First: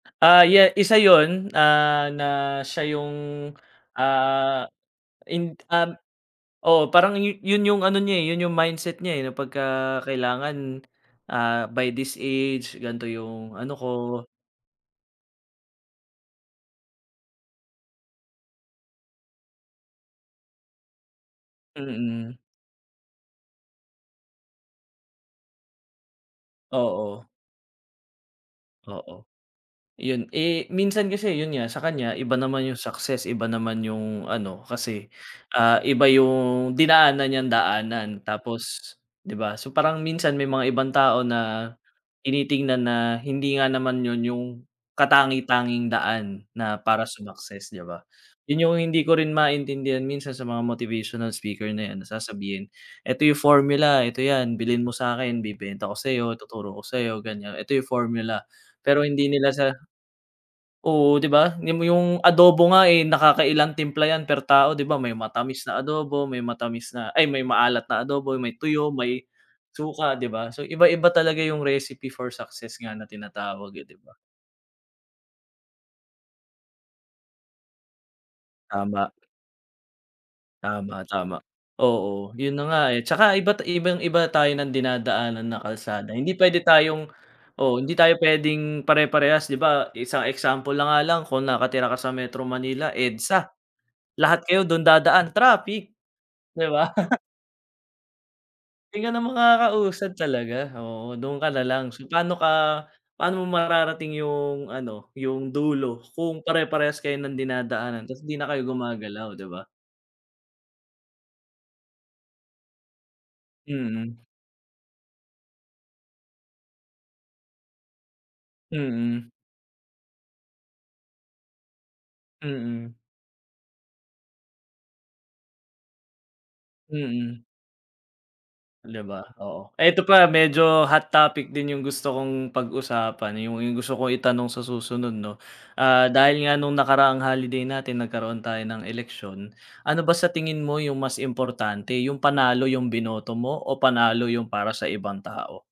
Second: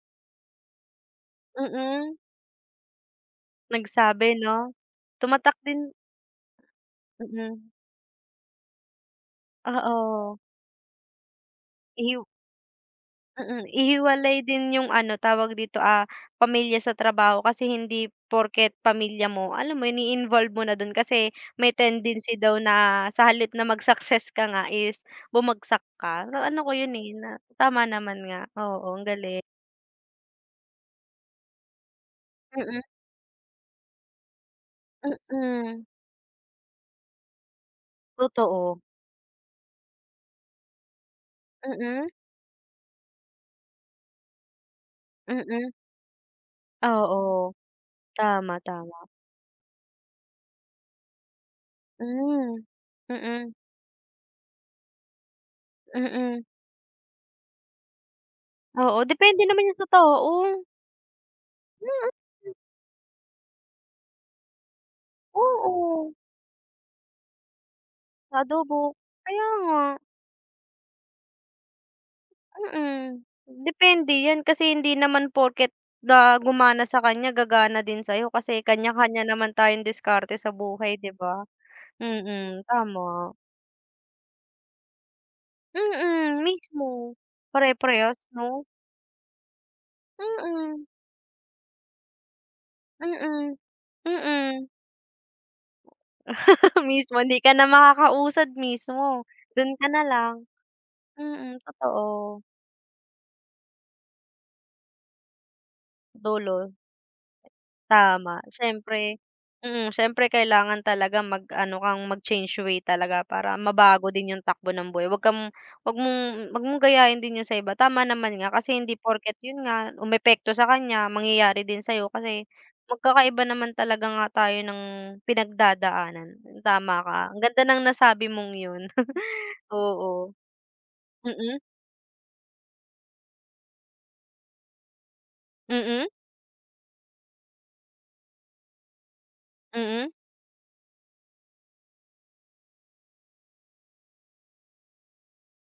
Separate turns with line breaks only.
Ah, ya isa yun, ah,
Mm.
na siya yung,
Nagsabi
ah,
no? Tumatak
ind
din
um oo parang yun
Mm.
yung ano niya, eh, yun yung mindset nya, eh, na pagka
Oo.
kailangan, ah, by this
Ihiw
age ganto yung
Mm,
ano ko.
ihiwalay din yung ano tawag dito, ah, pamilya sa trabaho. Kasi, hindi porket pamilya mo, alam mo yun i-involve mo na dun kasi may
Mm.
tendency daw na sa halip na mag success ka nga is bumagsak ka. Naano ko yun, eh,
Oo.
na tama naman nga, oo, ang
Oo.
galing.
Yun eh, minsan kasi yun nga sa kanya iba naman yung
Mm.
success iba naman yung ano kasi, ah,
Mm.
iba yung dinaanan niyang daanan.
Totoo.
Tapos, di ba. So, parang minsan may mga ibang tao na,
Mm.
tinitingnan na hindi nga naman yun yung
Mm.
katangi-tanging daan na para
Oo,
sumakses di ba.
tama,
Yun yung hindi
tama.
ko rin maintindihan minsan sa mga motivational speaker na yan, na
Mm,
sasabihin, "Eto yung
mm.
formula, eto yan. Bilhin mo sakin bibenta ko sayo,
Mm.
tuturo ko sa ganyan, eto yung formula" pero
Oo,
hindi
depende
nila sa
naman yun sa tao.
oo di ba. Ni mo
Mm.
yung adobo nga, eh, nakakailan timpla yan per tao di ba, may matamis na
Oo.
adobo, may matamis na ay may maalat na adobo,
Sa
may tuyo,
adobo,
may
kaya nga.
suka, di ba. So, iba-iba talaga yung recipe for success nga na
Mm,
tinatawag, eh, di
depende
ba?
yan. Kasi hindi naman porket na gumana sa kanya, gagana din sayo. Kasi
Tama.
kanya-kanya naman tayong diskarte sa buhay
Tama,
di
tama.
ba?
Oo, yun na
Mm,
nga, eh. Tsaka
tama.
iba't ibang-iba tayo ng dinadaanan na kalsada hindi
Mm,
pwede tayong
mismo.
oo, hindi tayo
Pare-parehas no?
pwedeng pare-parehas. Di ba, isang example
Mm.
na nga lang kung nakatira ka sa Metro Manila, EDSA-
Mm,
lahat kayo
mm.
dun dadaan- traffic, di ba?
Mismo hindi ka na makakausad
Hindi ka na
mismo. Dun ka na
makakausad
lang,
talaga, oo, dun ka
mm,
na lang so paano
totoo.
ka paano mo mararating yung ano yung dulo kung
Dulo.
pare-parehas kayo ng dinadaanan tapos hindi
Tama,
na kayo
syempre
gumagalaw, di ba?
mm. Syempre kailangan talaga mag-ano kang mag change way talaga para mabago
Mm.
din yung takbo ng buhay. Wag kang wag mong wag mong gayahin din yun sa iba tama naman nga, kasi hindi
Mm.
porket yun nga umepekto sa kanya mangyayari din sayo kasi,
Mm.
magkakaiba naman talaga nga tayo ng pinagdadaanan. Tama ka, ang
Mm.
ganda ng nasabi mong yun,
Di ba, oo. Eto pa,
oo.
medyo hot topic
Mm.
din yung gusto kong pag-usapan yung yung gusto kong itanong sa susunod no.
Mm.
Ah, dahil nga nung nakaraang holiday natin nagkaroon tayo ng eleksyon ano
Mm.
ba sa tingin mo yung mas importante, yung panalo yung binoto mo o panalo yung para sa ibang tao?